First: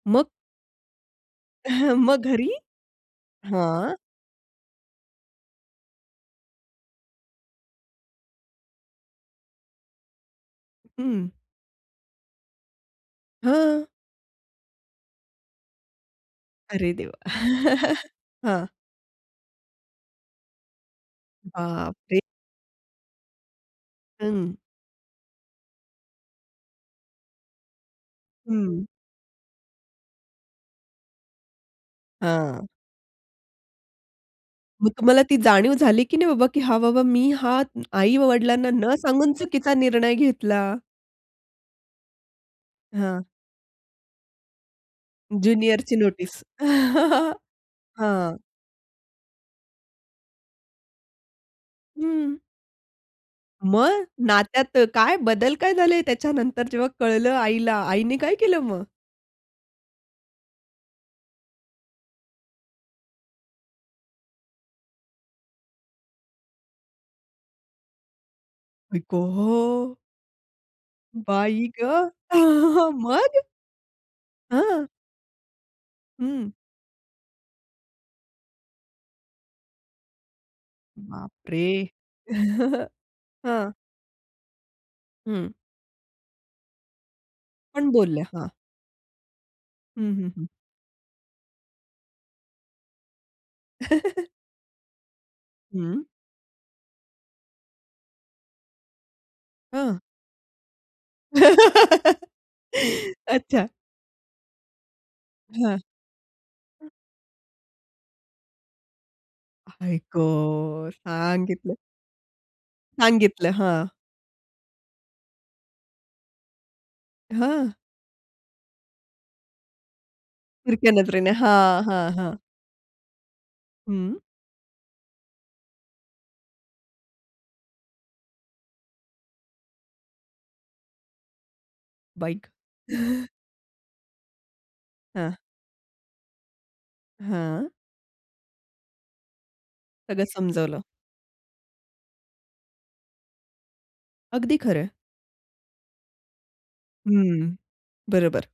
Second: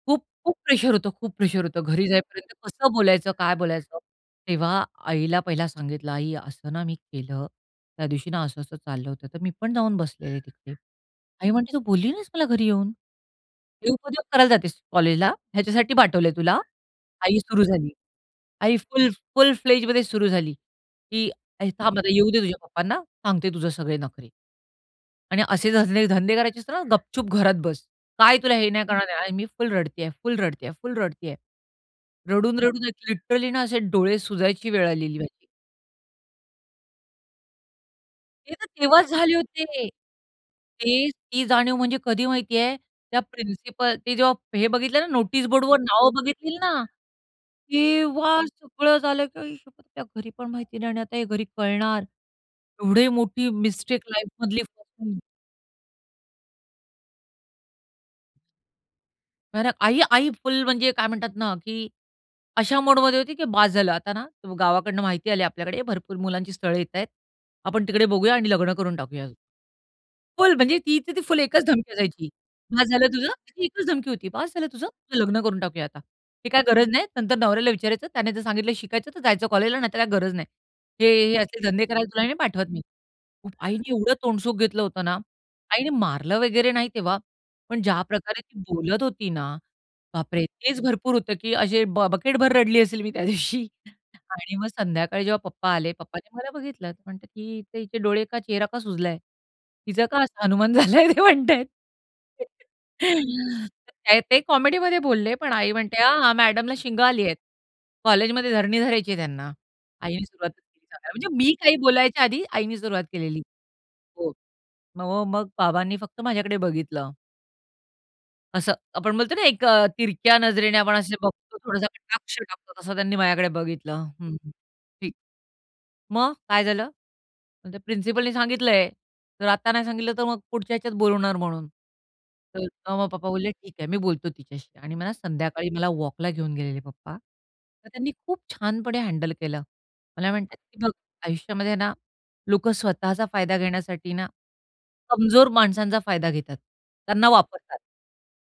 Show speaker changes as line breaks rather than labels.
मग?
खूप-खूप प्रेशर होतं. खूप प्रेशर होतं. घरी
मग घरी?
जायपर्यंत कसं बोलायचं, काय
हां?
बोलायचं. तेव्हा आईला पहिला सांगितलं. आई असं ना मी केलं. त्या दिवशी ना असं-असं चाललं होतं, तर मी पण जाऊन बसलेले तिथे.
हं.
आई म्हणते, "तू बोलली नाहीस मला घरी येऊन?
हं.
हे उपद्व्याप करायला जातेस कॉलेजला? ह्याच्यासाठी पाठवलंय तुला?"
अरे देवा!
आई सुरू झाली.
हां.
आई फुल फुल-फ्लेजमध्ये सुरू झाली की
बाप
"थांब आता
रे
येऊ दे तुझ्या पप्पांना. सांगते तुझं सगळे नखरे"
हं.
"आणि असे धंदे धंदे करायचे असतील ना तर गपचूप घरात बस. काय तुला हे
हं.
नाही करणार नाही" आणि मी फुल रडतीये, फुल रडतीये, फुल रडतीये.
हां.
रडून-रडून लिटरली ना असे डोळे सुजायची वेळ
मग
आलेली
तुम्हाला ती
माझी.
जाणीव झाली की नाही बाबा की "हां बाबा, मी हा
ते तर
आई-वडिलांना न
तेव्हाच
सांगून
झाले
चुकीचा
होते.
निर्णय घेतला"?
ते ती जाणीव म्हणजे कधी माहिती आहे? त्या
हां.
प्रिन्सिपल ते जेव्हा हे बघितलं ना नोटीस बोर्डवर
ज्युनियरची
नावं
नोटीस.
बघितली ना,
हां.
तेव्हा सगळं झालं की आई शप्पथ त्या घरी पण माहिती नाही आणि हे घरी कळणार.
हं.
एवढी मोठी मिस्टेक
मग?
लाईफमधली
नात्यात काय
[unintelligible]
बदल काय झाले त्याच्यानंतर जेव्हा कळलं आईला? आईनी काय केलं मग?
आणि आई आई फुल म्हणजे काय म्हणतात ना की अशा मोडमध्ये होती, की बास झालं आता ना गावाकडून माहिती आली आपल्याकडे. भरपूर मुलांची स्थळं येतायेत. आपण तिकडे बघूया आणि लग्न करून
आई
टाकूया.
गं!
फुल म्हणजे ती तर ती फुल एकच
बाई
धमकी
गं!
द्यायची. बास झालं तुझं.
मग?
ती एकच धमकी होती. बास झालं
हं.
तुझं. तुझं लग्न करून टाकूया आता. ते
हं.
काय गरज नाही. नंतर नवऱ्याला विचारायचं. त्याने जर सांगितलं शिकायचं, तर जायचं कॉलेजला नाही तर काही गरज नाही. हे,
बाप
हे असले
रे!
धंदे करायला तुला नाही पाठवत मी.
हं.
आईनी एवढं तोंडसुख घेतलं होतं ना.
हं.
आईने मारलं वगैरे नाही तेव्हा, पण
पण
ज्या
बोलल्या.
प्रकारे
हां.
ती बोलत होती ना,
हं, हं,
बापरे!
हं.
तेच भरपूर होतं, की असे ब बकेटभर रडली असेल मी त्यादिवशी आणि मग संध्याकाळी जेव्हा पप्पा आले.
हं.
पप्पांनी मला बघितलं. म्हणते की "हिचे हिचे डोळे का चेहरा का सुजलाय?"
हं.
तिचं का असा हनुमान झालाय ते म्हणतायेत.
अच्छा.
काय ते कॉमेडीमध्ये बोलले, पण आई
हं.
म्हणते, "हां, हां. मॅडमला शिंगं आली आहेत. कॉलेजमध्ये धरणी धरायची आहे त्यांना."
आई
आईने सुरुवात केली
गं!
अ, अ, म्हणजे मी
सांगितलं.
काही बोलायच्या आधी आईनी सुरुवात केलेली.
सांगितलं. हां.
हो. म म मग बाबांनी फक्त माझ्याकडे बघितलं.
हां.
असं आपण बोलतो ना एक अ, तिरक्या नजरेने
तिरक्या
आपण असे
नजरेने.
बघतो
हां,
थोडासा
हां, हां.
कटाक्ष टाकतो तसं त्यांनी माझ्याकडे बघितलं.
हं.
"हं, हं. ठीक. मग? काय झालं?" "मग त्या प्रिन्सिपलने सांगितलंय. तर आत्ता नाही सांगितलं तर मग पुढच्या ह्याच्यात बोलवणार म्हणून."
बाई गं!
तर मग पप्पा बोलले, "ठीक आहे. मी बोलतो तिच्याशी" आणि मला
हां.
संध्याकाळी मला वॉकला घेऊन गेलेले पप्पा.
हां.
तर त्यांनी खूप छानपणे हँडल केलं.
सगळं
मला म्हणतात, की
समजवलं.
"बघ आयुष्यामध्ये ना लोकं स्वतःचा फायदा घेण्यासाठी ना
अगदी खरंय.
कमजोर माणसांचा फायदा घेतात. त्यांना
हं.
वापरतात."
बरोबर.